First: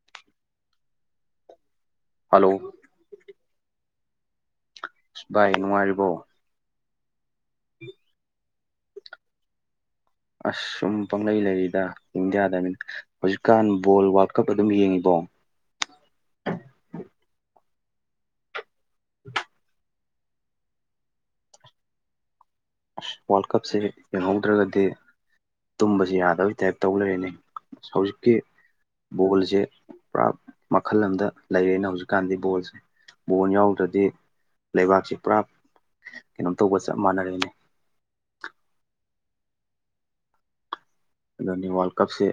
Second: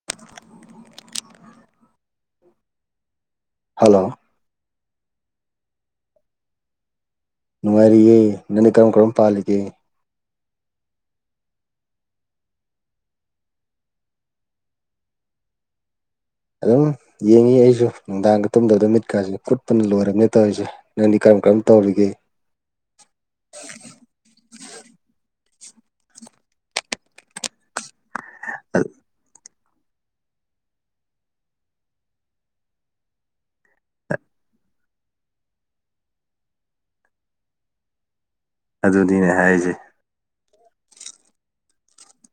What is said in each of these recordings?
[inaudible] Hello hello ꯏꯁ ꯚꯥꯏ ꯅꯨꯉꯥꯏꯔꯤꯕꯣ ꯅꯨꯡꯉꯥꯏꯔꯤꯌꯦ ꯅꯪꯗꯤ ꯀꯔꯝ ꯀꯔꯝ ꯄꯥꯜꯂꯤꯒꯦ ꯑꯁ ꯁꯨꯝ ꯄꯪꯂꯩ ꯂꯩꯔꯤꯗꯥ ꯏꯟꯗꯤꯌꯥꯗ ꯃꯤꯟ ꯍꯧꯖꯤꯛꯀꯥꯟ ꯕꯣꯜ ꯋꯥꯔꯜꯗ ꯀꯞ ꯑꯗꯨꯝ ꯌꯦꯡꯉꯤꯕꯣ ꯑꯗꯨꯝ ꯌꯦꯡꯉꯤ ꯑꯩꯁꯨ ꯅꯨꯡꯗꯥꯡꯒ ꯇꯨꯝꯗꯕꯗꯝ ꯃꯤꯠꯀꯥꯥꯁꯦ ꯀꯨꯠꯄꯅ ꯂꯣꯏꯔꯝꯃꯤ ꯇꯣꯏꯁꯦ ꯅꯪꯗꯤ ꯀꯔꯝ ꯀꯔꯝ ꯇꯧꯔꯤꯒꯦ ꯑꯁ ꯋꯥꯔꯜ ꯀꯞꯁꯦ ꯌꯦꯡꯍꯧꯗ꯭ꯔꯒꯗꯤ ꯇꯨꯝꯕꯁꯤ ꯌꯥꯗꯕꯩ ꯇꯥꯏꯞ ꯇꯧ ꯂꯩꯔꯦꯅꯦ ꯍꯧꯖꯤꯛꯀꯤ ꯕꯣꯜꯖꯦ ꯄꯨꯔꯥ ꯃꯈꯜ ꯑꯃꯗ ꯂꯩꯔꯦꯅ ꯍꯧꯖꯤꯛꯀꯥꯟꯗꯤ ꯕꯣꯜꯁꯦ ꯕꯣꯜ ꯌꯥꯎꯗ꯭ꯔꯗꯤ ꯂꯩꯕꯥꯛꯁꯦ ꯄꯨꯔꯥ ꯀꯩꯅꯣꯝ ꯇꯧꯕ ꯆꯞ ꯃꯥꯟꯅꯔꯦꯅꯦ ꯑꯗꯨꯗꯤꯅꯦ ꯍꯥꯏꯖꯦ ꯑꯗꯨꯅꯤ ꯋꯥꯔꯜ ꯀꯞꯁꯤ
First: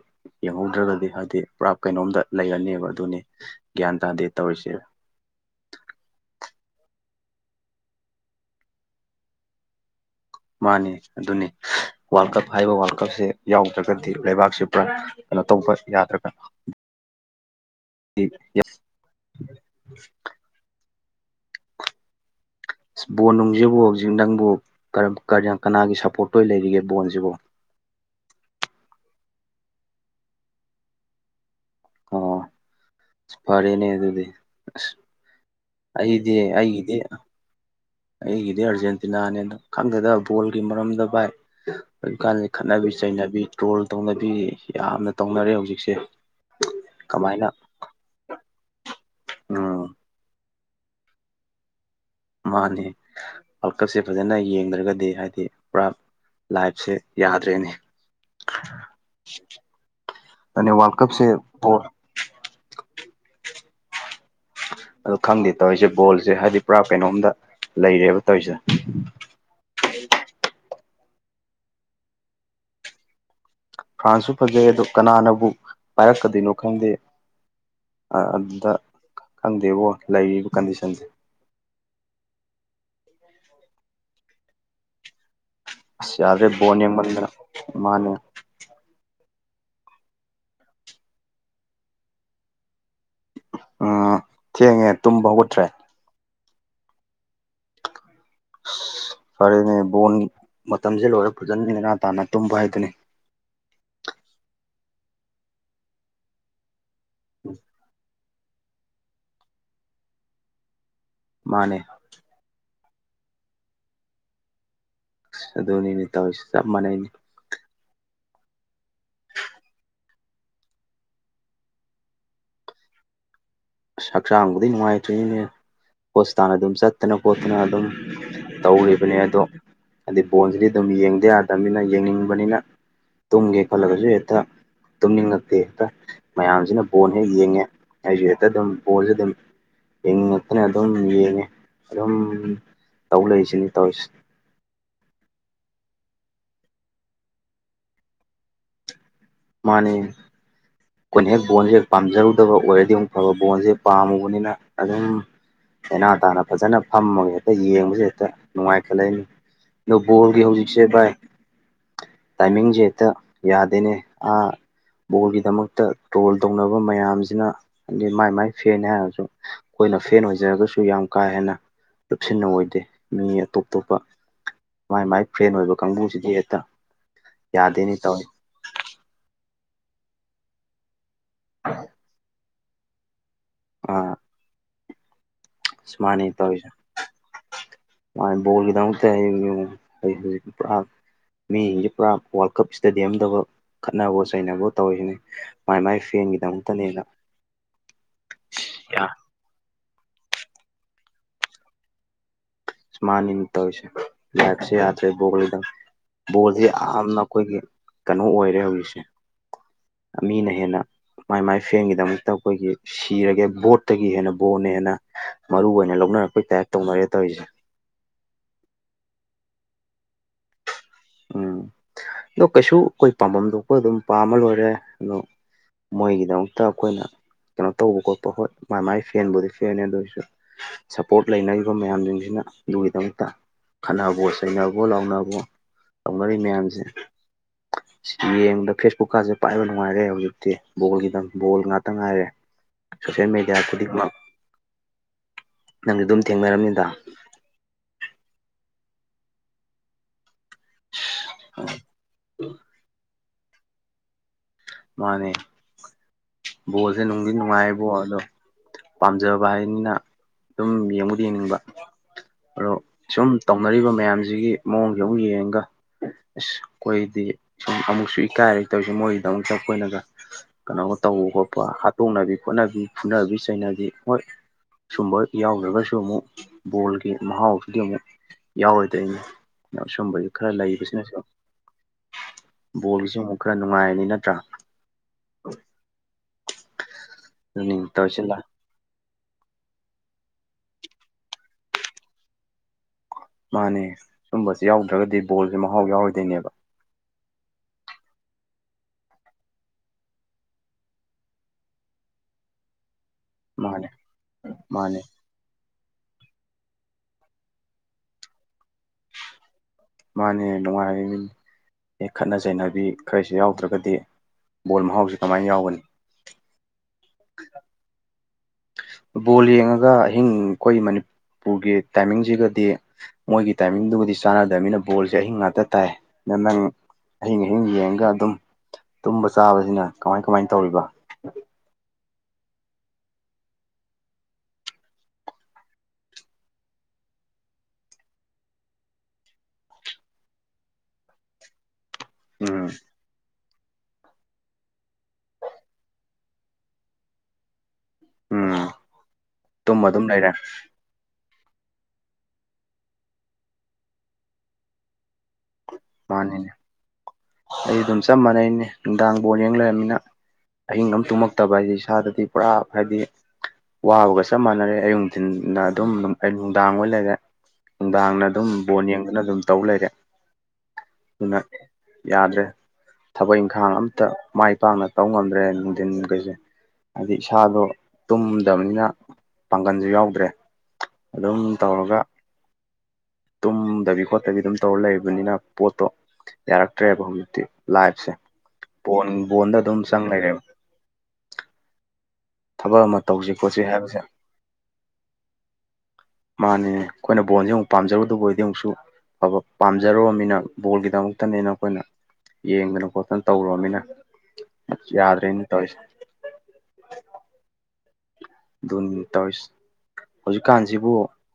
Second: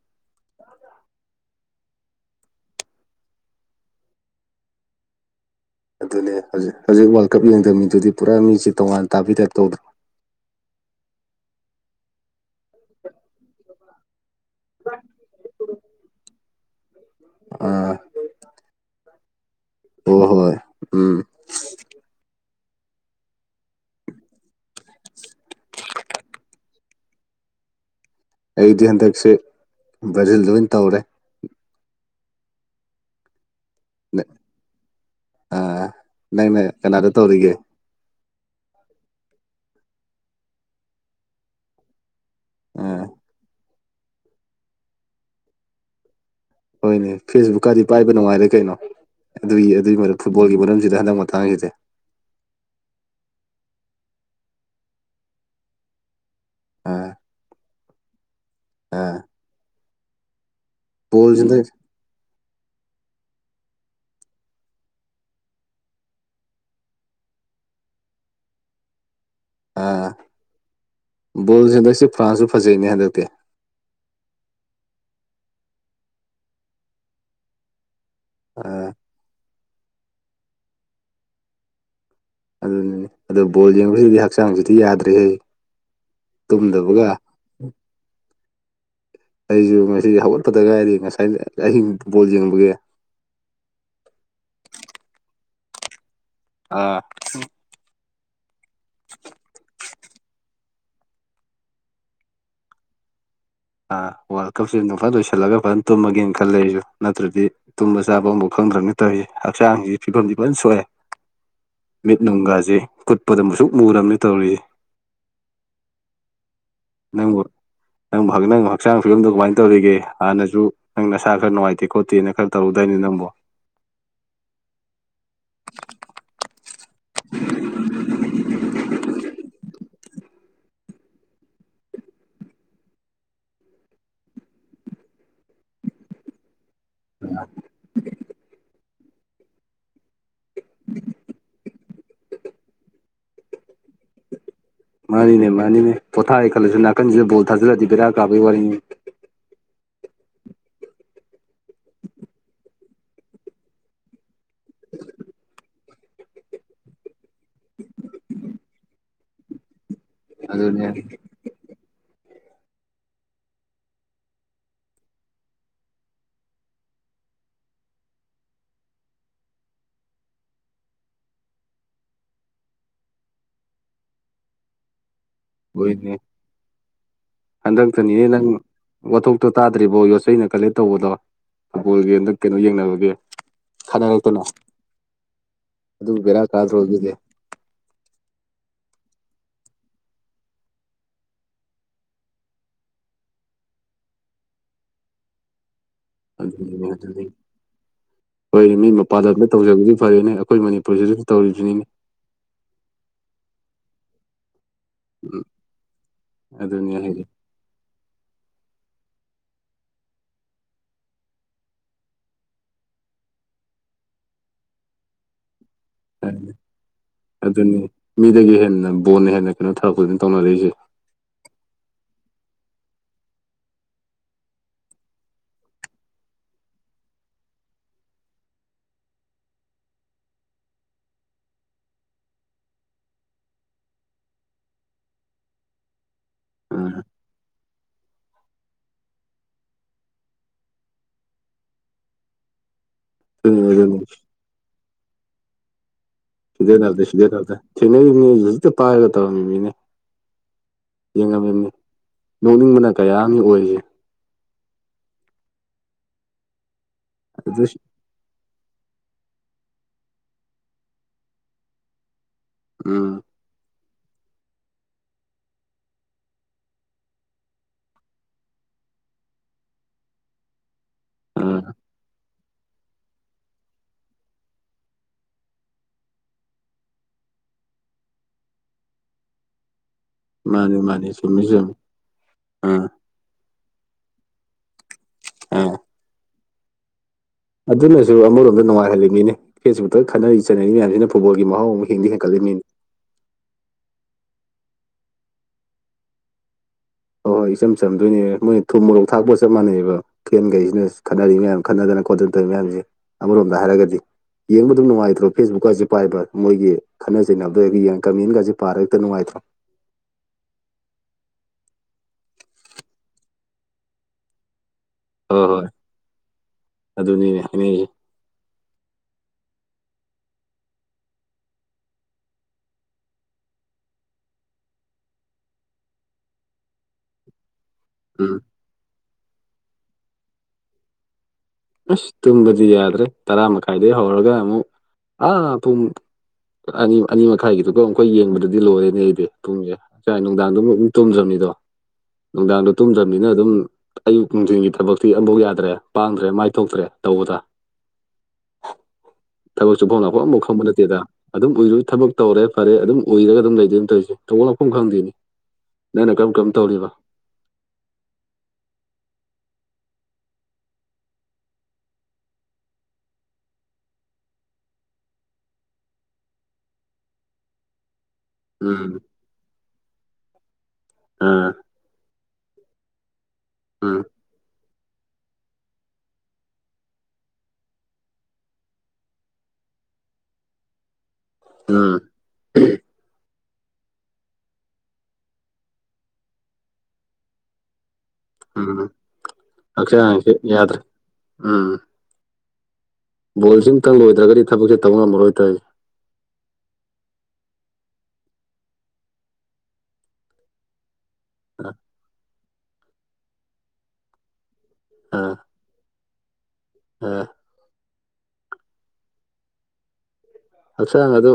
ꯌꯦꯡꯍꯧꯗ꯭ꯔꯒꯗꯤ ꯍꯥꯏꯗꯤ ꯄꯨꯔꯥ ꯀꯩꯅꯣꯝꯗ ꯂꯩꯔꯅꯦꯕ ꯑꯗꯨꯅꯤ ꯒ꯭ꯌꯥꯟ ꯇꯥꯗꯦ ꯇꯧꯔꯤꯁꯦ ꯑꯗꯨꯅꯦ ꯍꯧꯖꯤꯛ ꯍꯧꯖꯤꯛ ꯋꯥꯔꯜ ꯀꯞ ꯌꯦꯡꯗꯕ ꯃꯤꯗꯨꯗꯤ ꯄꯨꯔꯥ ꯃꯤꯁꯤ ꯇꯣꯉꯥꯟ ꯇꯥꯕꯩ ꯇꯥꯏꯞ ꯇꯧꯗ꯭ꯔꯣ ꯃꯥꯅꯤ ꯑꯗꯨꯅꯤ ꯋꯥꯔꯜ ꯀꯞ ꯍꯥꯏꯕ ꯋꯥꯔꯜ ꯀꯞꯁꯦ ꯌꯥꯎꯗ꯭ꯔꯒꯗꯤ ꯂꯩꯕꯥꯛ ꯁꯦ ꯄꯨꯔꯥ ꯀꯩꯅꯣ ꯇꯧꯕ ꯌꯥꯗ꯭ꯔꯒ ꯑ [unintelligible] ꯑꯣ ꯍꯣꯏ ꯎꯝ ꯕꯣꯟ ꯅꯨꯡꯖꯤꯕꯨ ꯍꯧꯖꯤꯛ ꯅꯪꯕꯨ ꯀꯔꯝ ꯀꯔꯥ ꯀꯅꯥꯒꯤ ꯁꯞꯄꯣꯔꯠꯇꯣꯏ ꯂꯩꯔꯤꯒꯦ ꯕꯣꯟꯖꯤꯕꯨ ꯑꯩꯗꯤ ꯍꯟꯗꯛꯁꯦ ꯕ꯭ꯔꯥꯖꯤꯜꯗ ꯑꯣꯏ ꯇꯧꯔꯦ ꯑꯣ ꯐꯔꯦꯅꯦ ꯑꯗꯨꯗꯤ ꯑꯁ ꯑꯥ ꯑꯩꯗꯤ ꯅꯪꯅꯦ ꯑꯩꯒꯤꯗꯤ ꯀꯅꯥꯗ ꯇꯧꯔꯤꯒꯦ ꯑꯩꯒꯤꯗꯤ ꯑꯥꯔꯖꯦꯟꯇꯤꯅꯥꯅꯦꯅ ꯈꯪꯗꯦꯗꯥ ꯕꯣꯜꯒꯤ ꯃꯔꯝꯗ ꯚꯥꯏ ꯍꯧꯖꯤꯛ ꯀꯥꯟꯁꯦ ꯈꯠꯅꯕꯤ ꯑꯥ ꯆꯩꯅꯕꯤ ꯇ꯭ꯔꯣꯜ ꯇꯧꯅꯕꯤ ꯌꯥꯝꯅ ꯇꯧꯅꯔꯦ ꯍꯧꯖꯤꯛꯁꯦ ꯍꯣꯏꯅꯦ ꯀꯃꯥꯏꯅ ꯐꯦꯁꯕꯨꯛꯀꯥꯗꯤ ꯄꯥꯏꯕ ꯅꯨꯡꯉꯥꯏꯔꯦ ꯀꯩꯅꯣ ꯑꯗꯨꯒꯤ ꯎꯝ ꯑꯗꯨꯏ ꯃꯔꯝ ꯐꯨꯠꯕꯣꯜꯒꯤ ꯃꯔꯝ ꯁꯤꯗ ꯍꯟꯗꯛ ꯃꯇꯥꯡꯁꯤꯗꯤ ꯃꯥꯅꯦ ꯋꯥꯔꯜ ꯀꯞꯁꯦ ꯐꯖꯅ ꯌꯦꯡꯗ꯭ꯔꯒꯗꯤ ꯍꯥꯏꯗꯤ ꯄꯨꯔꯥ ꯂꯥꯏꯐꯁꯦ ꯑꯥ ꯌꯥꯗ꯭ꯔꯦꯅꯦ ꯑꯥ ꯑꯅꯦ ꯋꯥꯔꯜ ꯀꯞꯁꯦ ꯕꯣꯜꯁꯤꯅ ꯕꯣꯜ ꯑꯗꯨ ꯈꯪꯗꯦ ꯇꯧꯔꯤꯁꯦ ꯕꯣꯜꯁꯦ ꯍꯥꯏꯗꯤ ꯄꯨꯔꯥ ꯀꯩꯅꯣꯝꯗ ꯂꯩꯔꯦꯕ ꯇꯣꯏꯁꯦ ꯑꯥ ꯕꯣꯜꯁꯦ ꯍꯟꯗꯛꯁꯦ ꯐ꯭ꯔꯥꯟꯁꯁꯨ ꯐꯖꯩꯅꯦ ꯍꯟꯗꯛꯇꯤ ꯐ꯭ꯔꯥꯟꯁꯁꯨ ꯐꯖꯩ ꯑꯗꯣ ꯀꯅꯥꯅꯕꯨ ꯄꯥꯏꯔꯛꯀꯗꯣꯏꯅꯣ ꯈꯪꯗꯦ ꯑꯥ ꯑꯗꯨꯗ ꯑꯥ ꯈꯪꯗꯦꯕꯣ ꯂꯩꯔꯤꯕ ꯀꯟꯗꯤꯁꯟꯁꯦ ꯑꯗꯨꯅꯤꯅꯦ ꯑꯗꯣ ꯕꯣꯜ ꯌꯦꯡꯕꯁꯤꯗꯤ ꯍꯛꯆꯥꯡꯁꯤꯗꯤ ꯌꯥꯗ꯭ꯔꯦꯍꯦ ꯑꯁ ꯌꯥꯗ꯭ꯔꯦ ꯕꯣꯜ ꯇꯨꯝꯗꯕꯒ ꯌꯦꯡꯃꯟꯗꯅꯥ ꯃꯥꯅꯦ ꯑꯩꯖꯨ ꯉꯁꯤ ꯍꯧꯒꯠꯄꯗ ꯉꯥꯏꯗꯤ ꯉꯁꯥꯏ ꯑꯍꯤꯡ ꯐꯨꯠꯕꯣꯜ ꯌꯦꯡꯉꯝꯕꯒꯤ ꯑꯥ ꯊꯦꯡꯉꯦ ꯇꯨꯝꯕ ꯍꯧꯒꯠꯇ꯭ꯔꯦ ꯑꯥ ꯐꯔꯦꯅꯦ ꯕꯣꯟ ꯃꯇꯝꯁꯦ ꯂꯣꯏꯔ ꯐꯖꯅ ꯅꯤꯅꯥ ꯇꯥꯅ ꯇꯨꯝꯕ ꯍꯥꯏꯗꯨꯅꯤ ꯑꯥ ꯋꯥꯔꯜ ꯀꯞꯁꯤꯅꯨ ꯐꯖꯅ ꯂꯣꯏꯁꯜꯂꯒ ꯐꯖꯅ ꯇꯨꯝꯃꯒꯦꯅ ꯈꯜꯂꯦ ꯑꯩꯁꯨ ꯅꯠꯇ꯭ꯔꯗꯤ ꯇꯨꯝꯕ ꯆꯥꯕ ꯑꯃꯕꯥꯎ ꯈꯪꯗ꯭ꯔꯝꯅꯤ ꯇꯣꯏꯁꯦ ꯍꯛꯆꯥꯡꯁꯤ ꯐꯤꯕꯝꯗꯤ ꯐꯖꯅ ꯁꯣꯛꯑꯦ ꯃꯥꯅꯦ ꯃꯤꯠ ꯅꯨꯡꯒꯁꯦ ꯀꯨꯠꯄꯗ ꯃꯨꯁꯨꯛ ꯃꯨꯨꯔꯝꯅꯤ ꯇꯧꯔꯤꯁꯦ ꯑꯗꯨꯅꯤꯃꯤ ꯇꯧꯔꯤꯁꯦ ꯆꯞ ꯃꯅꯩꯅꯦ ꯅꯪꯕꯨ [unintelligible] ꯅꯪꯕꯨ ꯍꯛꯆꯥꯡ ꯐꯤꯕꯝꯗꯣ ꯀꯃꯥꯏꯅ ꯇꯧꯔꯤꯒꯦ ꯍꯥꯟꯅꯁꯨ ꯅꯪ ꯅꯁꯥ ꯈꯔ ꯅꯨꯡꯉꯥꯏꯇꯦ ꯈꯣꯠꯇꯦꯅ ꯈꯔ ꯇꯧꯔꯨꯗꯥꯏꯅꯤ ꯅꯪꯕꯨ ꯑꯁ ꯍꯛꯆꯥꯡꯕꯨꯗꯤ ꯅꯨꯡꯉꯥꯏꯇ꯭ꯔꯤꯅꯤꯅꯦ ꯍꯣꯁꯄꯤꯇꯟꯅ ꯑꯗꯨꯝ ꯆꯠꯇꯅ ꯈꯣꯠꯇꯅ ꯑꯗꯨꯝ ꯇꯧꯔꯤꯕꯅꯦ ꯑꯗꯣ ꯍꯥꯏꯗꯤ ꯐꯣꯟꯟꯁꯤꯗꯤ ꯑꯗꯨꯝ ꯌꯦꯡꯗ ꯌꯥꯗꯕꯅꯤꯅ ꯌꯦꯡꯅꯤꯡꯕꯅꯤꯅ ꯇꯨꯝꯒꯦ ꯈꯜꯂꯒꯁꯨ ꯍꯦꯛꯇ ꯇꯨꯝꯅꯤꯡꯉꯛꯇꯦ ꯍꯦꯛꯇ ꯃꯌꯥꯝꯁꯤꯅ ꯕꯣꯜ ꯍꯦꯛ ꯌꯦꯡꯉꯦ ꯑꯩꯁꯨ ꯍꯦꯛꯇ ꯑꯗꯨꯝ ꯕꯣꯜꯁꯦ ꯑꯗꯨꯝ ꯌꯦꯡꯅꯤꯡꯉꯛ ꯑꯅ ꯑꯗꯨꯝ ꯌꯦꯡꯉꯦ ꯑꯗꯨꯝ ꯇꯧ ꯂꯩꯔꯤꯁꯤꯅꯤ ꯇꯧꯔꯤꯁꯤ ꯃꯥꯅꯤꯅꯦ ꯃꯥꯅꯤꯅꯦ ꯄꯣꯊꯥꯒꯦ ꯈꯜꯂꯁꯨ ꯅꯥꯀꯟꯁꯤꯗ ꯕꯣꯜ ꯊꯥꯖꯤꯜꯂꯗꯤ ꯕꯦꯔꯥ ꯀꯥꯕꯩ ꯋꯥꯔꯤꯅꯤ ꯃꯥꯅꯦ ꯑꯩꯈꯣꯏꯅ ꯍꯦꯛ ꯕꯣꯜꯁꯦ ꯄꯥꯝꯖꯔꯨꯗꯕ ꯑꯣꯏꯔꯗꯤ ꯑꯃꯨꯛ ꯐꯕ ꯕꯣꯜꯁꯦ ꯄꯥꯝꯃꯨꯕꯅꯤꯅ ꯑꯗꯨꯝ ꯅꯦꯅꯥ ꯇꯥꯅ ꯐꯖꯅ ꯐꯝꯃꯒ ꯍꯦꯛꯇ ꯌꯦꯡꯕꯁꯦ ꯍꯦꯛꯇ ꯅꯨꯡꯉꯥꯏꯈꯠꯂꯛꯏꯅꯦ ꯑꯗꯣ ꯕꯣꯜꯒꯤ ꯍꯧꯖꯤꯛꯁꯦ ꯑꯗꯨꯅꯦ ꯚꯥꯏ ꯇꯥꯏꯃꯤꯡꯁꯦ ꯍꯦꯛꯇ ꯌꯥꯗꯦꯅꯦ ꯑꯥ ꯕꯣꯜꯒꯤꯗꯃꯛꯇ ꯇ꯭ꯔꯣꯜ ꯇꯧꯅꯕ ꯃꯌꯥꯝꯁꯤꯅ ꯍꯥꯏꯗꯤ ꯃꯥꯏ ꯃꯥꯏ ꯐꯦꯟꯅꯤꯍꯥꯏꯔꯁꯨ ꯑꯈꯣꯏꯅ ꯐꯦꯟ ꯑꯣꯏꯖꯔꯒꯁꯨ ꯌꯥꯝ ꯀꯥ ꯍꯦꯟꯅ ꯂꯨꯞꯁꯤꯟꯅ ꯑꯣꯏꯗꯦ ꯃꯤ ꯑꯇꯣꯞ ꯑꯇꯣꯞꯄ ꯃꯥꯏ ꯃꯥꯏ ꯐ꯭ꯔꯦꯟ ꯑꯣꯏꯕ ꯍꯣꯏꯅꯦ ꯀꯥꯡꯕꯨꯁꯤꯗꯤ ꯍꯦꯛꯇ ꯌꯥꯗꯦꯅꯦ ꯏꯇꯥꯎ ꯍꯟꯗꯛꯇꯅꯤꯅꯦ ꯅꯪ ꯋꯥꯊꯣꯛꯇꯣ ꯇꯥꯗ꯭ꯔꯤꯕꯣ ꯌꯣꯠꯆꯩꯅ ꯀꯂꯦ ꯇꯧꯕꯗꯣ ꯐꯨꯠꯕꯣꯜꯒꯤ ꯍꯟꯗꯛ ꯀꯩꯅꯣ ꯌꯦꯡꯅꯕꯒꯤ ꯈꯠꯅꯔꯛꯇꯅ ꯏꯁ ꯑꯗꯨ ꯃꯥꯅꯤ ꯕꯦꯔꯥ ꯇꯧꯔꯤꯁꯦ ꯀꯥꯗ꯭ꯔꯣ ꯑꯗꯨꯗꯤ ꯃꯥꯅꯦ ꯕꯣꯜꯒꯤꯗꯃꯛꯇ ꯍꯌꯦꯡ ꯌꯦꯡꯉꯣ [unintelligible] ꯄꯨꯔꯥ ꯃꯤꯁꯤꯡꯖꯦ ꯄꯨꯔꯥ ꯋꯥꯔꯜ ꯀꯞ ꯏꯁꯇꯦꯗꯤꯌꯝꯗꯕꯥꯎ ꯈꯠꯅꯕ ꯆꯩꯅꯕꯑꯣ ꯇꯧꯔꯤꯗꯨꯅꯤ ꯃꯥꯏ ꯃꯥꯏ ꯐꯦꯟꯒꯤꯗꯃꯛꯇꯅꯦꯅ [unintelligible] ꯍꯣꯏ ꯃꯤ ꯃꯄꯥꯟꯂꯝꯗ ꯇꯧꯖꯕꯗꯤ ꯐꯔꯦꯅꯦ ꯑꯈꯣꯏ ꯃꯅꯤꯄꯨꯔꯗꯁꯨ ꯇꯧꯔꯤꯖꯤꯅꯤꯅꯦ ꯃꯥꯅꯤꯅꯦ ꯇꯧꯔꯤꯁꯦ ꯂꯥꯏꯞꯁꯦ ꯌꯥ ꯎꯝ [unintelligible] ꯕꯣꯜꯁꯦ ꯑꯗꯨꯅꯤ ꯌꯥꯝꯅ ꯍꯥꯏꯁꯦ ꯑꯈꯣꯏꯒꯤ ꯀꯩꯅꯣ ꯑꯣꯏꯔꯦ ꯍꯧꯖꯤꯛꯁꯦ ꯑꯃꯤꯅ ꯍꯦꯅ ꯃꯥꯏ ꯃꯥꯏ ꯐꯦꯟꯒꯤꯗꯃꯛꯇ ꯑꯈꯣꯏꯒꯤ ꯁꯤꯔꯒꯦ ꯕꯣꯠꯇꯒꯤ ꯍꯦꯟꯅ ꯕꯣꯟꯅ ꯍꯦꯟꯅ ꯃꯔꯨ ꯑꯣꯏꯅ ꯂꯧ ꯍꯥꯏ ꯑꯗꯨꯅꯤ ꯃꯤꯗꯒꯤ ꯍꯦꯟꯅ ꯕꯣꯟꯅ ꯍꯦꯟꯅ ꯀꯩꯅꯣ ꯊꯥꯔꯛꯄꯗꯨꯅꯦ ꯇꯧꯅꯔꯛꯏꯁꯦ ꯎꯝ ꯑꯗꯣ ꯀꯩꯁꯨ ꯑꯈꯣꯏ ꯄꯥꯝꯕꯝ ꯊꯣꯛꯄ ꯑꯗꯨꯝ ꯄꯥꯃ ꯂꯣꯏꯔꯦ ꯑꯗꯣ ꯃꯣꯏꯒꯤꯗꯃꯛꯇ ꯑꯈꯣꯏꯅ ꯀꯩꯅꯣ ꯇꯧꯕ ꯈꯣꯠꯄ ꯍꯣꯏ ꯃꯥ ꯃꯥꯥꯏ ꯐꯦꯟꯕꯨꯗꯤ ꯐꯦꯟꯅꯦ ꯑꯗꯨ ꯑꯣꯏꯁꯨ ꯁꯄꯣꯔꯠ ꯂꯩꯅꯔꯤꯕ ꯃꯌꯥꯝꯖꯤꯡꯁꯤꯅ ꯑꯗꯨꯒꯤꯗꯃꯛꯇ ꯈꯠꯅꯕꯣꯑꯣ ꯆꯩꯅꯕꯣꯑꯣ ꯂꯥꯎꯅꯕꯣꯑꯣ ꯇꯧꯅꯔꯤ ꯃꯌꯥꯝꯁꯦ ꯑꯥ ꯌꯦꯡꯕꯗ ꯐꯦꯁꯕꯨꯛꯀꯥꯁꯦ ꯄꯥꯏꯕ ꯅꯨꯡꯉꯥꯏꯔꯦ ꯍꯧꯖꯤꯛꯇꯤ ꯕꯣꯜꯒꯤꯗꯪ ꯕꯣꯜ ꯉꯥꯛꯇ ꯉꯥꯏꯔꯦ ꯁꯣꯁꯦꯟ ꯃꯦꯗꯤꯌꯥ ꯑꯗꯨꯅꯤ ꯑꯗꯨꯅꯤ ꯈꯨꯗꯤꯡꯃꯛ ꯅꯪ ꯑꯗꯨꯝ ꯊꯦꯡꯅꯩ ꯁꯤꯗꯅꯕꯗ ꯁꯤꯗꯅꯕꯗ ꯊꯦꯡꯅꯔꯤꯕꯅꯤ ꯍꯧꯖꯤꯛꯇ ꯄꯥꯏꯔꯒ ꯇꯧꯔꯝꯃꯤꯃꯤꯅꯦ ꯌꯦꯡꯉꯝꯃꯤꯅꯤ ꯅꯣꯛꯅꯤꯡꯕꯅ ꯀꯌꯥ ꯑꯃꯅꯤ ꯑꯣꯏꯔꯤꯁꯦ ꯃꯥꯅꯦ ꯕꯣꯜꯁꯦ ꯅꯨꯡꯗꯤ ꯑꯗꯨ ꯅꯨꯡꯉꯥꯏꯕꯣ ꯑꯗꯣ ꯄꯥꯝꯖꯕ ꯍꯥꯏꯕꯅꯤꯅ ꯑꯗꯨꯝ ꯌꯦꯡꯕꯨꯗꯤ ꯌꯦꯡꯅꯤꯡꯕ ꯑꯗꯣ ꯎꯝ ꯁꯨꯝ ꯇꯧꯅꯔꯤꯕ ꯃꯌꯥꯝꯖꯤꯒꯤ ꯃꯑꯣꯡꯗꯣ ꯑꯃꯨꯛ ꯌꯦꯡꯉꯒ ꯑꯁ ꯈꯣꯏꯗꯤ ꯁꯨꯝ ꯑꯃꯨꯛꯁꯨ ꯏꯀꯥꯏꯔ ꯇꯧꯖꯦ ꯃꯣꯏꯒꯤꯗꯃꯛ ꯑꯈꯣꯏꯅꯒ ꯀꯩꯅꯣꯒ ꯇꯧꯕ ꯈꯣꯠꯄ ꯎꯝ ꯍꯥꯠꯇꯣꯛꯅꯕꯤ ꯈꯣꯠꯅꯕꯤ ꯐꯨꯅꯕꯤ ꯆꯩꯅꯕꯤ ꯍꯣꯏ ꯁꯨꯝꯕ ꯌꯥꯎꯗ꯭ꯔꯒꯁꯨ ꯑꯃꯨꯛ ꯕꯣꯜꯒꯤ ꯃꯍꯥꯎꯁꯤꯗꯤ ꯑꯃꯨꯛ ꯌꯥꯎꯔꯣꯏꯗꯩꯅꯤ ꯅ ꯁꯨꯝꯕꯩ ꯈꯔ ꯃꯥꯅꯤ ꯃꯥꯅꯤ ꯂꯩꯕꯁꯤꯅꯁꯨ ꯆꯨꯝꯃꯤ ꯆꯨꯝꯃꯤ ꯎꯝ ꯕꯣꯜꯒꯤꯁꯨ ꯑꯃꯨꯛ ꯈꯔ ꯅꯨꯡꯉꯥꯏꯔꯅꯤ ꯅꯠꯇ꯭ꯔꯥ ꯑꯥ ꯑꯗꯨꯅꯤ ꯑꯗꯨꯅꯁꯨ ꯇꯧꯔꯤꯁꯤ ꯑꯃꯨꯛ ꯑꯗ ꯅꯨꯡꯉꯥꯏꯍꯜꯂꯤ ꯂꯤꯅꯦ ꯐꯦꯁꯕꯨꯛꯇ ꯈꯠꯅꯔꯤ ꯆꯩꯅꯔꯤ ꯃꯌꯥꯝꯁꯤꯅ ꯐꯨꯠꯕꯣꯜꯒꯤ ꯃꯍꯥꯎ ꯑꯃꯨꯛ ꯍꯦꯟꯗꯤ ꯍꯦꯟꯀꯠꯂꯤꯝꯅꯤꯅꯦ ꯃꯥꯅꯦ ꯁꯨꯝꯕꯁꯦ ꯌꯥꯎꯗ꯭ꯔꯒꯗꯤ ꯕꯣꯜꯓꯦ ꯃꯍꯥꯎ ꯌꯥꯎꯔꯣꯏꯗꯣꯏꯅꯦꯕ ꯍꯣꯏ ꯍꯣꯏ ꯏꯆꯝ ꯆꯝꯗꯣꯏꯅꯦ ꯃꯣꯏꯅ ꯊꯨꯝ ꯃꯣꯔꯣꯛ ꯊꯥꯛꯄ ꯆꯞ ꯃꯥꯟꯅꯩꯑꯦꯕ ꯐꯦꯟꯈꯩꯖꯤꯅ ꯈꯠꯅꯔꯤ ꯃꯌꯥꯝ ꯈꯠꯅꯗꯅ ꯈꯣꯠꯇꯅ ꯇꯧꯔꯤ ꯃꯌꯥꯝꯖꯦ ꯑꯃꯔꯣꯝꯗ ꯃꯥꯅꯦ ꯍꯥꯏꯔꯒꯗꯤ ꯌꯦꯡꯕ ꯑꯗꯨꯝ ꯃꯥꯅꯦ ꯅꯨꯡꯉꯥꯏꯇ꯭ꯔꯣ ꯐꯦꯁꯕꯨꯛꯀꯁꯦ ꯄꯥꯏꯕ ꯃꯣꯏꯒꯤ ꯈꯠꯅ ꯆꯩꯅꯕꯗꯣ ꯑꯩ ꯀꯥꯃꯦꯟꯒꯖꯦ ꯄꯥꯔ ꯍꯦꯛꯇ ꯅꯨꯡꯉꯥꯏꯇ꯭ꯔꯣ ꯃꯥꯅꯦ ꯅꯨꯡꯉꯥꯏ ꯔꯤꯝꯅꯤ ꯍꯦꯛ ꯈꯠꯅ ꯆꯩꯅꯕꯤ ꯈꯔꯁꯨ ꯌꯥꯎꯇ꯭ꯔꯒꯗꯤ ꯕꯣꯜ ꯃꯍꯥꯎꯁꯤ ꯍꯣꯏ ꯍꯣꯏ ꯑꯗꯨꯅꯤꯅꯦ ꯍꯥꯏꯅꯩꯖꯦ ꯕꯣꯜ ꯌꯦꯡꯉꯒ ꯑꯍꯤꯡ ꯈꯣꯏ ꯃꯅꯤꯄꯨꯔꯒꯤ ꯇꯥꯏꯃꯤꯡꯖꯤꯒꯗꯤ ꯃꯣꯏꯒꯤ ꯇꯥꯏꯃꯤꯡꯗꯨꯒꯗꯤ ꯆꯥꯟꯅꯗꯕꯅꯤꯅ ꯕꯣꯜꯖꯦ ꯑꯍꯤꯡ ꯉꯥꯛꯇ ꯇꯥꯏ ꯅꯪ ꯑꯍꯤꯡ ꯑꯍꯤꯡ ꯌꯦꯡ ꯒ ꯑꯗꯨꯝ ꯎꯝ ꯇꯨꯝꯕ ꯆꯥꯕꯖꯤꯅ ꯀꯃꯥꯏ ꯀꯃꯥꯏꯅ ꯇꯧꯔꯤꯕ ꯑꯁ ꯇꯨꯝꯕꯗꯤ ꯌꯥꯗ꯭ꯔꯦ ꯇꯔꯥ ꯃꯈꯥꯏꯗꯩ ꯍꯧꯔꯒ ꯑꯃꯨꯛ ꯑꯥ ꯄꯨꯡ ꯑꯅꯤ ꯑꯅꯤ ꯃꯈꯥꯏꯒꯤꯗꯨꯒ ꯑꯃꯨꯛꯈ ꯌꯦꯡꯕꯗꯗꯤ ꯂꯣꯏꯔꯦꯅꯦ ꯑꯩꯗꯤ ꯄꯨꯡꯖꯦ ꯑꯆꯥꯏ ꯅꯨꯡꯗꯥꯡꯗꯨ ꯇꯨꯝꯗ꯭ꯔꯕꯅꯤꯗꯣ ꯎꯝ ꯅꯨꯡꯗꯥꯡꯗꯣ ꯇꯨꯝꯗ꯭ꯔꯕꯅꯤꯅ ꯑꯗꯨꯝ ꯑꯌꯨꯛ ꯅꯨꯡꯊꯤꯟꯒꯤ ꯊꯕꯛꯇꯤ ꯑꯐꯧ ꯌꯥꯗ꯭ꯔꯦ ꯄꯥꯡꯗ꯭ꯔꯦ ꯃꯥꯏ ꯊꯣꯛꯇ꯭ꯔꯦ ꯇꯧꯕꯗ ꯎꯝ ꯊꯕꯛ ꯇꯨꯝꯃ ꯆꯨꯐꯝ ꯑꯗꯨꯝ ꯂꯥꯛꯐꯝ ꯂꯩꯔꯦ ꯑꯝꯕꯧ ꯈꯪꯕ ꯅꯠꯇꯦꯗ ꯑꯗꯨꯝ ꯎꯏꯔꯨꯏ ꯊꯕꯛ ꯇꯧꯔꯦ ꯐꯔꯦ ꯑꯗꯨꯝ ꯎꯏꯔꯒ ꯑꯗꯨꯝ ꯂꯩꯗꯣꯏꯅꯦ ꯇꯧꯔꯤꯁꯦ ꯇꯧꯐꯝ ꯂꯥꯛꯐꯝ ꯈꯪꯗꯦꯅꯦ ꯅꯪꯅ ꯀꯔꯝ ꯃꯥꯅꯤꯅꯦ ꯀꯔꯝ ꯇꯧꯔꯤꯕ ꯑꯩ ꯑꯗꯨꯝ ꯆꯞ ꯃꯥꯟꯅꯩꯅꯦ ꯅꯨꯡꯗꯥꯡ ꯕꯣꯜ ꯌꯦꯡ ꯂꯩꯔꯃꯤꯅ ꯑꯍꯤꯡ ꯑꯃ ꯇꯨꯝꯃꯛꯇꯕ ꯍꯥꯏꯖꯦ ꯏꯁꯥꯗꯗꯤ ꯄꯨꯔꯥ ꯍꯥꯏꯕꯗꯤ ꯋꯥꯕꯒ ꯆꯞ ꯃꯥꯟꯅꯔꯦ ꯑꯌꯨ ꯅꯨꯡꯊꯤꯟꯗ ꯑꯗꯨꯝ ꯅꯨꯡꯗꯥꯡ ꯑꯣꯏꯅ ꯂꯩꯔꯦ ꯅꯨꯡꯗꯥꯡꯅ ꯑꯗꯨꯝ ꯕꯣꯟ ꯎꯝ ꯌꯦꯡꯗꯅ ꯑꯗꯨꯝ ꯇꯧ ꯂꯩꯔꯦ ꯑꯗꯨꯅ ꯑꯥ ꯌꯥꯗ꯭ꯔꯦ ꯊꯕꯛ ꯏꯪꯈꯥꯡ ꯎꯝ ꯑꯝꯇ ꯃꯥꯏ ꯄꯥꯛꯅ ꯇꯧ ꯉꯝꯗ꯭ꯔꯦ ꯅꯨꯡꯗꯤꯟꯒꯖꯦ ꯍꯥꯏꯗꯤ ꯏꯁꯥꯗꯣ ꯇꯨꯝꯗꯕꯅꯤꯅ ꯄꯥꯡꯒꯟꯖꯨ ꯌꯥꯎꯗ꯭ꯔꯦ ꯑꯗꯨꯝ ꯇꯧꯔꯒ ꯎꯝ ꯇꯨꯝꯗꯕꯤ ꯈꯣꯠꯇꯕꯤ ꯑꯗꯨꯝ ꯇꯧꯔ ꯂꯩꯕꯅꯤꯅ ꯄꯣꯠꯇꯣ ꯌꯥꯔꯛꯇ꯭ꯔꯦꯕ ꯍꯧꯖꯤꯛꯇꯤ ꯂꯥꯏꯐꯁꯦ ꯄꯣꯟ ꯕꯣꯟꯗ ꯑꯗꯨꯝ ꯆꯪ ꯍꯛꯆꯥꯡ ꯖꯦ ꯂꯩꯔꯦꯕ ꯌꯥꯗ꯭ꯔꯦ ꯎꯝ ꯊꯕꯛ ꯑꯃ ꯇꯧꯁꯤ ꯈꯣꯠꯁꯤ ꯕꯣꯜꯖꯤ ꯑꯃꯇꯪ ꯍꯥꯏꯕꯁꯦ ꯂꯣꯏꯗ꯭ꯔꯒꯗꯤ ꯊꯕꯛ ꯆꯠꯇꯕ‌ ꯉꯝꯃꯔꯣꯏ ꯇꯥꯏ ꯃꯥꯅꯤꯅꯦ ꯈꯣꯏꯅ ꯕꯣꯜꯖꯦ ꯑꯃꯨꯛ ꯄꯥꯝꯖꯔꯨꯗꯕꯨ ꯑꯣꯏꯗꯤ ꯑꯃꯨꯛꯁꯨ ꯐꯕ ꯄꯥꯝꯖꯔꯣꯝꯃꯤꯅ ꯕꯣꯜꯒꯤꯗꯃꯛ ꯇꯅꯦꯅ ꯑꯥ ꯈꯣꯏꯅ ꯌꯦꯡꯗꯅ ꯈꯣꯠꯇꯅ ꯇꯧꯔꯣꯅꯤꯅ ꯌꯥꯗ꯭ꯔꯦꯅ ꯇꯧꯔꯤꯁꯦ ꯑ ꯗꯨꯅꯤ ꯇꯧꯔꯤꯁ ꯍꯧꯖꯤꯛꯀꯥꯟꯖꯤꯕꯨ ꯍꯛꯆꯥꯡ ꯑꯗꯨ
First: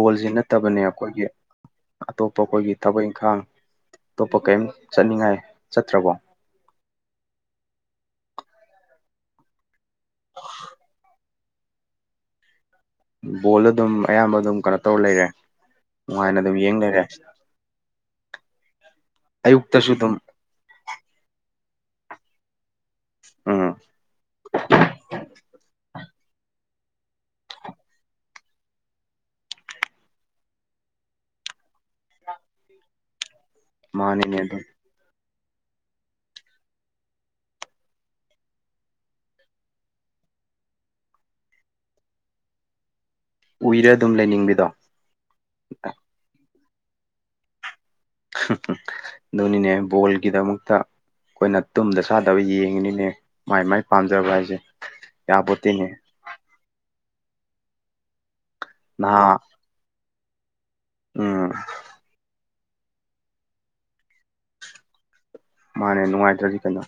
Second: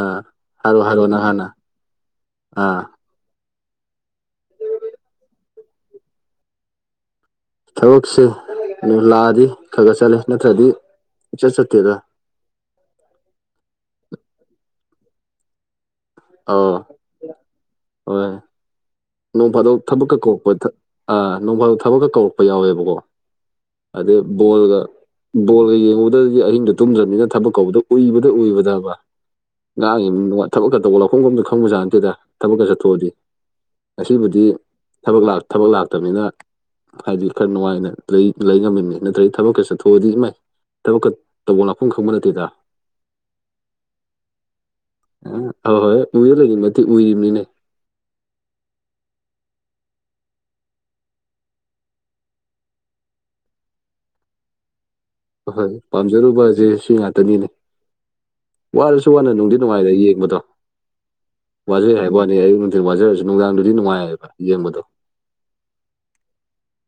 ꯑꯥ ꯅꯠꯇꯕꯅꯦ ꯍꯥꯏꯔꯣ ꯍꯥꯏꯔꯣ ꯅꯪ ꯑꯩꯈꯣꯏꯒꯤ ꯍꯥꯟꯅ ꯑꯇꯣꯞꯄ ꯑꯩꯈꯣꯏꯒꯤ ꯑꯥ ꯊꯕꯛ ꯏꯪꯈꯥꯡ ꯑꯇꯣꯞꯄ ꯀꯩꯌꯥꯝ ꯆꯠꯅꯤꯡꯉꯥꯏ ꯆꯠꯇ꯭ꯔꯕꯣ ꯊꯕꯛꯁꯦ ꯂꯥꯛꯑꯗꯤ ꯈꯈꯥ ꯆꯠꯂꯦ ꯅꯠꯇ꯭ꯔꯗꯤ ꯏꯆꯠ ꯆꯠꯇꯦꯗ ꯕꯣꯜꯗ ꯑꯗꯨꯝ ꯑꯌꯥꯝꯕ ꯑꯗꯨꯝ ꯀꯩꯅꯣ ꯇꯧꯔ ꯂꯩꯔꯦ ꯅꯨꯡꯉꯥꯏꯅ ꯑꯗꯨꯝ ꯑꯥ ꯌꯦꯡꯂꯩꯔꯦ ꯍꯣꯏ ꯅꯣꯡ ꯐꯥꯗꯣꯛ ꯊꯕꯛꯀ ꯀꯧꯔꯛꯄ ꯑꯥ ꯅꯣꯡ ꯐꯥꯗꯣꯛ ꯊꯕꯛꯀ ꯀꯧꯔꯛꯄ ꯌꯥꯎꯋꯦꯕꯀꯣ ꯑꯥ ꯑꯗ ꯕꯣꯜꯒ ꯕꯣꯜꯒ ꯌꯦꯡꯉꯧꯗꯗꯤ ꯑꯍꯤꯡꯗꯣ ꯇꯨꯝꯗ꯭ꯔꯕꯅꯤꯅ ꯊꯕꯛ ꯀꯧꯕꯗ ꯎꯏꯕꯗ ꯎꯏꯕꯗꯕ [unintelligible] ꯊꯕꯛꯀ ꯇꯧꯕ ꯂꯛꯐꯝꯒ ꯑꯝꯇ ꯈꯪꯕꯖꯠꯅꯠꯇꯦꯗ ꯊꯕꯛꯀ ꯆꯠꯊꯣꯛꯑꯗꯤ ꯃꯥꯅꯤꯅꯦ ꯑꯁꯤꯕꯨꯗꯤ ꯑꯗꯨꯝ ꯊꯕꯛ ꯂꯥ ꯊꯕꯛ ꯂꯥꯛꯇꯝꯅꯤꯅ ꯍꯥꯏꯗꯤ ꯈꯔ ꯅꯨꯡꯉꯥꯏꯅ ꯂꯩ ꯂꯩ ꯉꯝꯃꯤꯅꯤ ꯅꯠꯇ꯭ꯔꯗꯤ ꯊꯕꯛ ꯀꯩ ꯆꯠꯊꯣꯛꯑꯗꯤ ꯏꯃꯥꯏ ꯊꯕꯛꯀ ꯇꯧꯕ ꯂꯥꯛꯐꯝ ꯈꯪꯕ ꯅꯠꯇꯦꯗ ꯎꯏꯔ ꯑꯗꯨꯝ ꯂꯩꯅꯤꯡꯕꯤꯗꯣ [unintelligible] ꯍꯣꯏ ꯎꯏꯔꯥ ꯂꯩꯔꯤꯝ ꯅꯠꯇꯦ ꯎꯏꯔꯤꯝꯃꯤꯅꯦ [unintelligible] ꯑꯗꯨꯅꯤꯅꯦ ꯕꯣꯜꯒꯤꯗꯃꯛꯇ ꯑꯩꯈꯣꯏꯅ ꯇꯨꯝꯗ ꯆꯥꯗꯕ ꯌꯦꯡꯉꯤꯅꯤꯅꯦ ꯃꯥꯏ ꯃꯥꯏ ꯄꯥꯝꯖꯕ ꯍꯥꯏꯁꯦ ꯍꯣꯏ ꯌꯥꯄꯣꯠꯇꯦꯅꯦ ꯄꯥꯝꯖꯔꯨꯕꯁꯦ ꯁꯤ ꯉꯥꯛꯇꯅꯤꯅꯦ ꯋꯥꯔꯁꯨ ꯅꯍꯥ ꯋꯥꯅ ꯅꯨꯡꯗꯤꯠ ꯅꯨꯡꯉꯥꯏꯔꯦ ꯌꯦꯡꯕꯗꯣ ꯎꯝ ꯋꯥꯖꯩ ꯍꯥꯏꯕꯩ ꯋꯥꯅꯤ [unintelligible] [unintelligible] ꯋꯥꯖꯔꯁꯨ ꯅꯨꯡꯗꯥꯡꯗꯨꯗꯤ ꯅꯨꯡꯉꯥꯏꯌꯦꯕ ꯌꯦꯡꯕꯗꯣ ꯃꯥꯅꯦ ꯅꯨꯡꯉꯥꯏꯇ꯭ꯔꯗꯤ ꯀꯩꯅꯣ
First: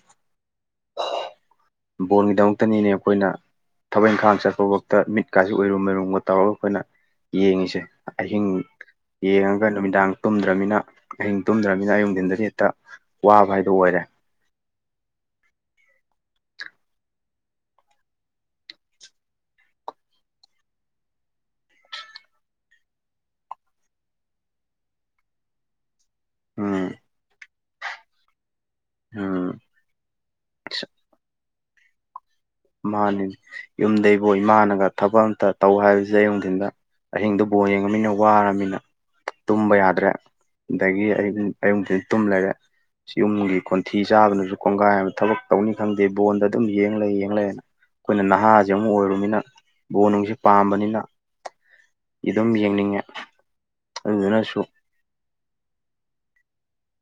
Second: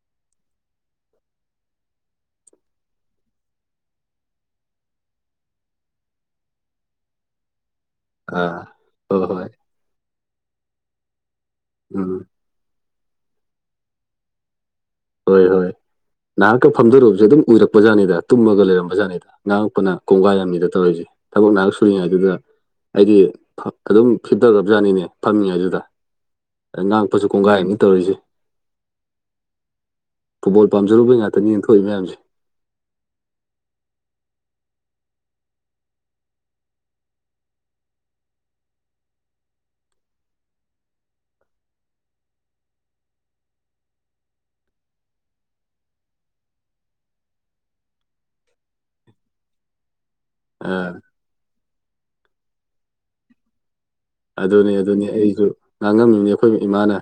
ꯕꯣꯜꯒꯤꯗꯃꯛꯇꯅꯤꯅꯦ ꯑꯩꯈꯣꯏꯅ ꯊꯕꯛ ꯏꯪꯈꯥꯡ ꯆꯠꯄꯕꯣꯗ ꯃꯤꯠ ꯀꯥꯏꯁꯤ ꯎꯏꯔꯨꯝ ꯎꯔꯨꯝꯕ ꯇꯧꯔꯒ ꯑꯩꯈꯣꯏꯅ ꯌꯦꯡꯉꯤꯁꯦ ꯑꯍꯤꯡ ꯑꯥ ꯍꯣꯏ ꯍꯣꯏ ꯌꯦꯡꯉꯒ ꯅꯨꯃꯤꯗꯥꯡ ꯇꯨꯝꯗ꯭ꯔꯝꯅꯤꯅ ꯑꯍꯤꯡ ꯇꯨꯝꯗ꯭ꯔꯝꯅꯤꯅ ꯎꯝ ꯑꯌꯨꯅꯨꯡꯊꯤꯟꯗꯗꯤ ꯍꯦꯛꯇ ꯋꯥꯕ ꯍꯥꯏꯗꯣ ꯑꯣꯏꯔꯦ ꯍꯣꯏ ꯍꯣꯏ ꯅꯍꯥꯛꯀ ꯐꯝꯗꯣꯔꯨꯕꯁꯦ ꯑꯗꯨꯝ ꯎꯏꯔꯛꯄꯖꯥꯠꯅꯤꯗ ꯇꯨꯝꯃꯒ ꯂꯩꯔꯝꯕꯖꯥꯠꯅꯤꯗ ꯉꯥꯡꯉꯛꯄꯅ ꯀꯣꯡꯒꯥꯏ ꯑꯥꯝꯅꯤꯗ ꯇꯧꯔꯛꯏꯁꯦ ꯊꯕꯛ ꯅꯍꯥꯛ ꯁꯨꯔꯤꯉꯩꯗꯨꯗ ꯍꯥꯏꯗꯤ ꯐꯛ ꯑꯗꯨꯝ ꯐꯤꯠ ꯇꯧꯒꯞꯖꯥꯠꯅꯤꯅꯦ ꯐꯝꯃꯤꯉꯩꯗꯨꯗ ꯎꯝ ꯑꯗ ꯉꯥꯡꯄꯁꯨ ꯀꯣꯡꯒꯥꯏ ꯑꯝꯅꯤ ꯇꯧꯔꯤꯁꯤ ꯎꯝ ꯐꯨꯠꯕꯣꯜ ꯄꯝꯖꯨꯕꯩ ꯉꯥꯛꯇꯅꯤꯅꯦ ꯊꯣꯛꯏ ꯃꯌꯥꯝꯁꯦ ꯃꯥꯅꯤ ꯌꯨꯝꯗꯩꯕꯨ ꯏꯃꯥꯅꯒ ꯊꯕꯛ ꯑꯝꯇ ꯇꯧ ꯍꯥꯏꯁꯦ ꯑꯌꯨꯅꯨꯡꯊꯤꯟꯗ ꯑꯍꯤꯡꯗꯨ ꯕꯣꯜ ꯌꯦꯡꯉꯃꯤꯅ ꯋꯥꯔꯃꯤꯅ ꯇꯨꯝꯕ ꯌꯥꯗ꯭ꯔꯦ ꯑꯗꯒꯤ ꯑꯩ ꯅꯨꯡ ꯑꯌꯨꯛ ꯅꯨꯡꯊꯤꯟ ꯇꯨꯝ ꯂꯩꯔꯦ ꯌꯨꯝꯒꯤ ꯀꯣꯟꯊꯤ ꯆꯥꯕꯅꯁꯨ ꯀꯣꯡꯒꯥꯏ ꯑꯃ ꯊꯕꯛ ꯇꯧꯅꯤ ꯈꯪꯗꯦ ꯕꯣꯟꯗ ꯑꯗꯨꯝ ꯌꯦꯡꯂꯩ ꯌꯦꯡꯂꯦ ꯑꯩꯈꯣꯏꯅ ꯅꯍꯥꯥꯁꯦ ꯑꯃꯨꯛ ꯑꯣꯏꯔꯨꯃꯤꯅ ꯕꯣ ꯅꯨꯡꯁꯦ ꯑꯥ ꯄꯥꯝꯕꯅꯤꯅ ꯏꯗꯨꯝ ꯌꯦꯡꯅꯤꯡꯉꯦ ꯑꯗꯨꯗꯨꯅꯁꯨ ꯑꯗꯨꯅꯤ ꯑꯗꯨꯅꯤ ꯑꯩꯁꯨ ꯉꯥꯡꯉꯝꯃꯤꯅꯤ ꯑꯩꯈꯣꯏ ꯏꯃꯥꯅ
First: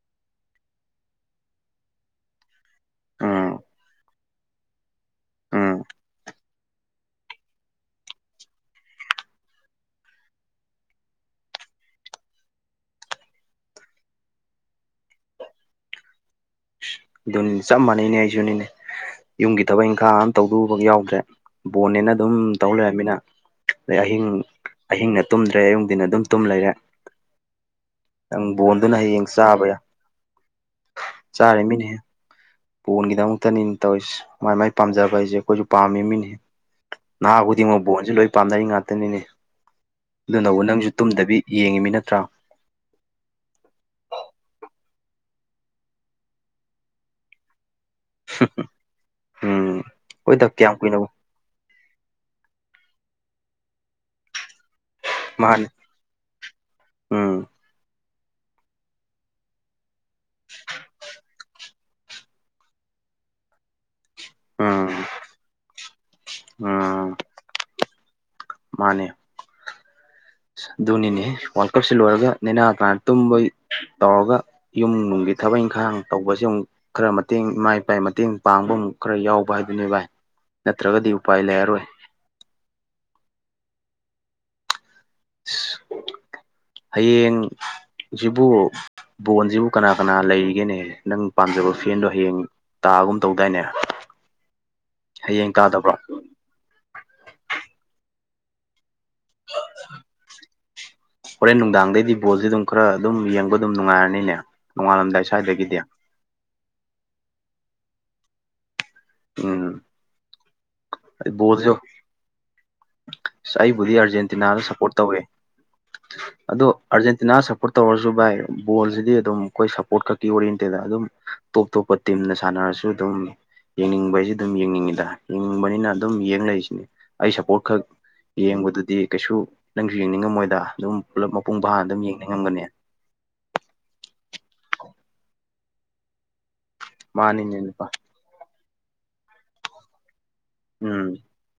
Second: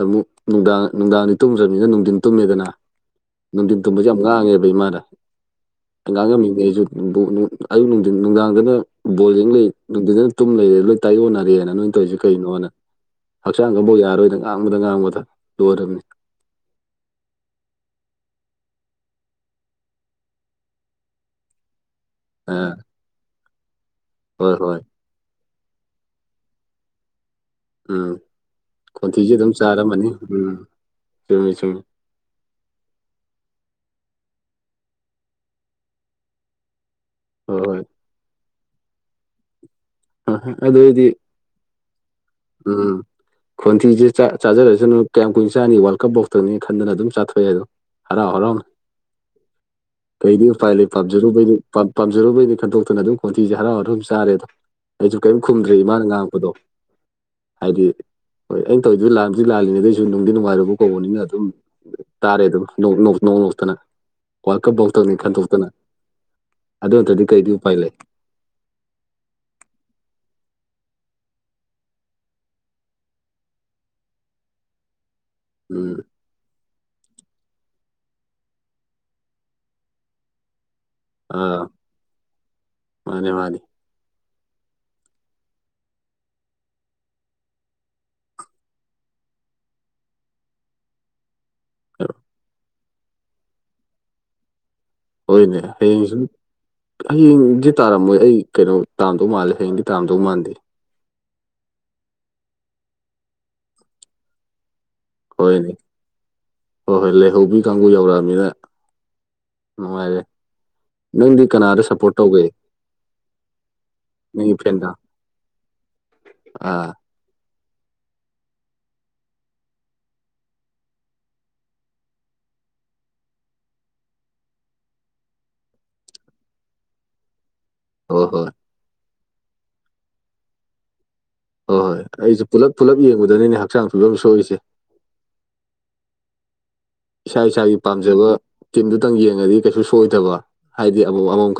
ꯑꯃꯨꯛ ꯅꯨꯡꯗꯥꯡ ꯅꯨꯡꯗꯥꯡꯗꯤ ꯇꯨꯝꯗ꯭ꯔꯕꯅꯤꯅ ꯅꯨꯡꯊꯤꯟ ꯇꯨꯝꯃꯦꯗꯅ ꯎꯝ ꯅꯨꯡꯊꯤꯟ ꯊꯨꯝꯕꯁꯤ ꯌꯥꯝ ꯉꯥꯡꯉꯦꯕ ꯏꯃꯥꯅ ꯎꯝ ꯑꯉꯥꯡ ꯉꯝꯃꯤꯉꯩ ꯑꯩꯁꯨ ꯅꯨꯡꯕꯨ ꯅꯨꯡ ꯑꯌꯨꯛ ꯅꯨꯡꯊꯤꯟ ꯅꯨꯡꯗꯥꯡꯗꯅ ꯕꯣꯜ ꯌꯦ ꯂꯩ ꯅꯨꯡꯊꯤꯟꯗꯅ ꯇꯨꯝ ꯂꯩꯔꯦ ꯂꯣꯏ ꯇꯥꯏꯌꯣꯟꯅꯔꯦ ꯅꯥ ꯅꯣꯏ ꯇꯧꯔꯤꯁꯦ ꯀꯩꯅꯣꯅ ꯍꯛꯆꯥꯡꯒ ꯑꯝꯕꯧ ꯌꯥꯔꯣꯏꯗ ꯉꯥꯡꯕꯗ ꯉꯥꯡꯕꯗ ꯂꯣꯏꯔꯝꯅꯤ ꯑꯗꯨꯅꯤ ꯆꯞ ꯃꯥꯟꯅꯩꯅꯦ ꯑꯩꯁꯨꯅꯤꯅꯦ ꯌꯨꯝꯒꯤ ꯊꯕꯛ ꯏꯪꯈꯥꯡ ꯑꯃ ꯇꯧꯗꯨꯕ ꯌꯥꯎꯗ꯭ꯔꯦ ꯕꯣꯟꯅꯦꯅ ꯑꯗꯨꯝ ꯑ ꯇꯧ ꯂꯩꯔꯃꯤꯅ ꯑꯗꯩ ꯑꯍꯤꯡ ꯍꯣꯏ ꯍꯣꯏ ꯑꯍꯤꯡꯅ ꯇꯨꯝꯗ꯭ꯔꯦ ꯑꯌꯨꯛꯗꯤꯟꯅ ꯑꯗꯨꯝ ꯇꯨꯝ ꯂꯩꯔꯦ ꯎꯝ ꯅꯪ ꯕꯣꯟꯗꯨꯅ ꯍꯌꯦꯡ ꯈꯣꯟꯊꯤꯁꯨ ꯑꯗꯨꯝ ꯆꯥꯕ ꯆꯥꯔꯝꯃꯅꯤ ꯎꯝ ꯆꯨꯝꯃꯤ ꯆꯥꯔ ꯆꯨꯝꯃꯤ ꯃꯤꯅꯦ ꯄꯣꯟꯒꯤꯗꯃꯛꯇꯅꯤ ꯇꯧꯔꯤꯁꯦ ꯃꯥꯏ ꯃꯥꯏ ꯄꯥꯝꯖꯕ ꯍꯥꯏꯁꯦ ꯑꯩꯈꯣꯏꯁꯨ ꯄꯥꯝꯃꯤ ꯃꯤꯅꯤ꯫ ꯅꯍꯥ ꯍꯣꯏ ꯍꯣꯏ ꯈꯨꯗꯤꯡꯃꯛ ꯕꯣꯟꯁꯨ ꯂꯣꯏ ꯄꯥꯝꯅꯔꯤ ꯉꯥꯛꯇꯅꯤꯅꯦ ꯑꯗꯨꯅꯕꯨ ꯑꯗꯨ ꯅꯪꯁꯨ ꯑꯣꯏꯗꯤ ꯇꯨꯝꯗꯕꯤ ꯌꯦꯡꯉꯤꯃꯤ ꯅꯠꯇ꯭ꯔꯥ ꯎꯝ ꯈꯣꯟꯊꯤꯁꯦ ꯆꯥꯖꯔꯁꯨꯅꯨ ꯀꯌꯥꯝ ꯀꯨꯏ ꯆꯥꯅꯤ ꯋꯥꯔꯜ ꯀꯞ ꯕꯣꯛꯇꯅꯤ ꯈꯟꯗꯅ ꯑꯗꯨꯝ ꯆꯥꯊꯣꯛꯏꯗꯣ ꯍꯔꯥꯎ ꯍꯔꯥꯎ ꯎꯝ ꯀꯩꯗꯤ ꯍꯣꯏꯗ ꯎꯄꯥꯏ ꯀꯌꯥꯝ ꯂꯩ ꯀꯨꯏꯅꯕꯨ ꯄꯥꯕꯖꯔꯨꯕꯩꯗꯤ ꯄꯥꯝꯖꯔꯨꯕꯩꯅꯤ ꯈꯟꯗꯣꯛꯇꯅ ꯑꯗꯨꯝ ꯀꯣꯟꯇꯤꯁꯦ ꯍꯔꯥꯎ ꯍꯔ ꯑꯗꯨꯝ ꯆꯥꯔꯦ ꯑꯗꯣ ꯑꯩꯁꯨ ꯀꯔꯤꯝ ꯃꯥꯅꯤ ꯈꯨꯝꯗ꯭ꯔꯦ ꯏꯃꯥꯅ ꯉꯥꯡꯉꯄꯗꯣ ꯎꯝ ꯍꯥꯏꯗꯤ ꯍꯣꯏ ꯑꯩꯅ ꯇꯧꯋꯔꯤꯗ ꯂꯥꯟꯑꯗꯤ ꯂꯥꯜꯂꯤꯉꯩꯗꯩꯁꯨ ꯅꯨꯡꯗꯤ ꯅꯨꯡꯉꯥꯏꯔꯕ ꯀꯧꯕꯅꯤꯅ ꯑꯗꯨꯝ ꯇꯥꯔꯦ ꯑꯗꯨꯝ ꯅꯣꯡ ꯅꯣꯛꯇꯅ ꯋꯥ ꯎꯝ ꯀꯐꯧꯇꯅꯤ ꯈꯟꯗꯣꯛꯇꯅ ꯑꯗꯨ ꯎꯝ ꯅꯠꯇ꯭ꯔꯗꯤ ꯀꯩꯗꯤ ꯎꯄꯥꯏ ꯂꯩ ꯃꯥꯅꯦ ꯑꯁ ꯑꯗꯨꯅꯤꯅꯦ ꯋꯥꯔꯜ ꯀꯞꯁꯤ ꯂꯣꯏꯔꯒ ꯅꯦꯅꯥ ꯇꯅꯥꯥꯏꯅ ꯇꯨꯝꯕꯩ ꯇꯧꯔꯒ ꯌꯨꯝ ꯅꯨꯡꯒꯤ ꯊꯕꯛ ꯎꯝ ꯏꯪꯈꯥꯡ ꯇꯧꯕꯁꯤ ꯑꯃꯨꯛ ꯈꯔ ꯃꯇꯦꯡ ꯏꯃꯥ ꯏꯄꯥ ꯃꯇꯦꯡ ꯄꯥꯡꯕ ꯑꯃ ꯈꯔ ꯌꯥꯎꯕ ꯍꯥꯏꯗꯨꯅꯤ ꯚꯥꯏ ꯅꯠꯇ꯭ꯔꯒꯗꯤ ꯎꯄꯥꯏ ꯂꯩꯔꯔꯣꯏ ꯃꯥꯅꯦ ꯃꯥꯅꯤ [inaudible] ꯍꯌꯦꯡꯁꯤꯕꯨ ꯕꯣꯟꯁꯤꯕꯨ ꯀꯅꯥ ꯀꯅꯥ ꯂꯩꯒꯦꯅꯦ ꯅꯪ ꯄꯥꯝꯖꯕ ꯐꯦꯟꯗꯣ ꯍꯌꯦꯡ ꯇꯥꯒꯨꯝ ꯇꯧꯗꯥꯏꯅꯦ ꯍꯌꯦꯡ ꯍꯣꯏꯅꯦ ꯇꯥꯗꯕ꯭ꯔꯣ ꯍꯌꯦꯡ ꯁꯨꯝ ꯍꯌꯦꯡꯗꯤ ꯇꯥꯔꯝꯃꯣꯏ ꯑꯩ ꯀꯩꯅꯣ ꯇꯥꯝꯗꯧ ꯃꯥꯜꯂꯦ ꯍꯌꯦꯡꯗꯤ ꯇꯥꯝꯗꯧ ꯃꯥꯟꯗꯦ ꯍꯣꯔꯦꯟ ꯅꯨꯡꯗꯥꯡꯗꯩꯗꯤ ꯕꯣꯜꯁꯦ ꯑꯗꯨꯝ ꯈꯔ ꯑꯗꯨꯝ ꯌꯦꯡꯕ ꯑꯗꯨꯝ ꯅꯨꯡꯉꯥꯏꯔꯅꯤꯅꯦ ꯅꯣꯡꯉꯥꯂꯝꯗ ꯍꯣꯏꯅꯦ ꯍꯣꯏ ꯍꯣꯏ ꯂꯩꯍꯧꯕꯤ ꯀꯥꯡꯕꯨ ꯌꯧꯔꯛꯑꯃꯤꯅ ꯎꯝ ꯅꯨꯡꯉꯥꯏꯔꯦ ꯅꯪꯗꯤ ꯕꯣꯜꯁꯨ ꯀꯅꯥꯗ ꯁꯞꯄꯣꯔꯠ ꯇꯧꯒꯦ ꯑꯩꯕꯨꯗꯤ ꯅꯪꯒꯤ ꯑꯥꯔꯖꯦꯟꯇꯤꯅꯥꯗ ꯐꯦꯟꯗ ꯁꯞꯄꯣꯔꯠ ꯇꯧꯋꯦ ꯑꯗꯣ ꯑꯥ ꯑꯔ ꯇꯅꯥ ꯁꯞꯄꯣꯔꯠ ꯇꯧꯔꯁꯨ ꯚꯥꯏ ꯕꯣꯜꯁꯤꯗꯤ ꯑꯗꯨꯝ ꯑꯩꯈꯣꯏ ꯁꯞꯄꯣꯔꯠ ꯈꯛꯀꯤ ꯑꯣꯏꯟꯇꯦꯗ ꯑꯗꯨꯝ ꯇꯣꯞ ꯇꯣꯞꯄ ꯇꯤꯝꯅ ꯁꯥꯟꯅꯔꯁꯨ ꯑꯗꯨꯝ ꯌꯦꯡꯅꯤꯡꯕ ꯍꯥꯏꯁꯦ ꯑꯗꯨꯝ ꯌꯦꯡꯅꯤꯡꯉꯤꯗ ꯐꯪꯕꯅꯤꯅ ꯑꯗꯨꯝ ꯌꯦꯡ ꯂꯩꯁꯤꯅꯤ ꯑꯩ ꯁꯄꯣꯔꯠ ꯈꯛ ꯍꯣꯏ ꯍꯣꯏ ꯌꯦꯡꯕꯗꯨꯗꯤ ꯀꯩꯁꯨ ꯅꯪꯁꯨ ꯌꯦꯡꯅꯤꯡꯉꯝꯃꯣꯏꯗ ꯑꯗꯨꯝ ꯄꯨꯂꯞ ꯃꯄꯨꯡ ꯍꯣꯏ ꯐꯥꯅ ꯑꯗꯨꯝ ꯍꯣꯏ ꯑꯩꯁꯨ ꯌꯦꯡꯅꯤꯡꯉꯝꯒꯅꯤ ꯄꯨꯂꯞ ꯄꯨꯂꯞ ꯌꯦꯡꯕꯗꯅꯤꯅꯦ ꯍꯛꯆꯥꯡ ꯐꯤꯕ ꯁꯣꯛꯏꯁꯦ ꯏꯁꯥ ꯃꯥꯅꯤꯅꯦ ꯏꯁꯥꯒꯤ ꯅꯨꯄꯥ ꯄꯥꯝꯖꯕ ꯇꯤꯝꯗꯨꯇꯪ ꯌꯦꯡꯉꯗꯤ ꯀꯩꯁꯨ ꯁꯣꯏꯗꯕ ꯍꯥꯏꯗꯤ ꯎꯝ ꯑꯃꯨ ꯑꯃꯥꯃꯨ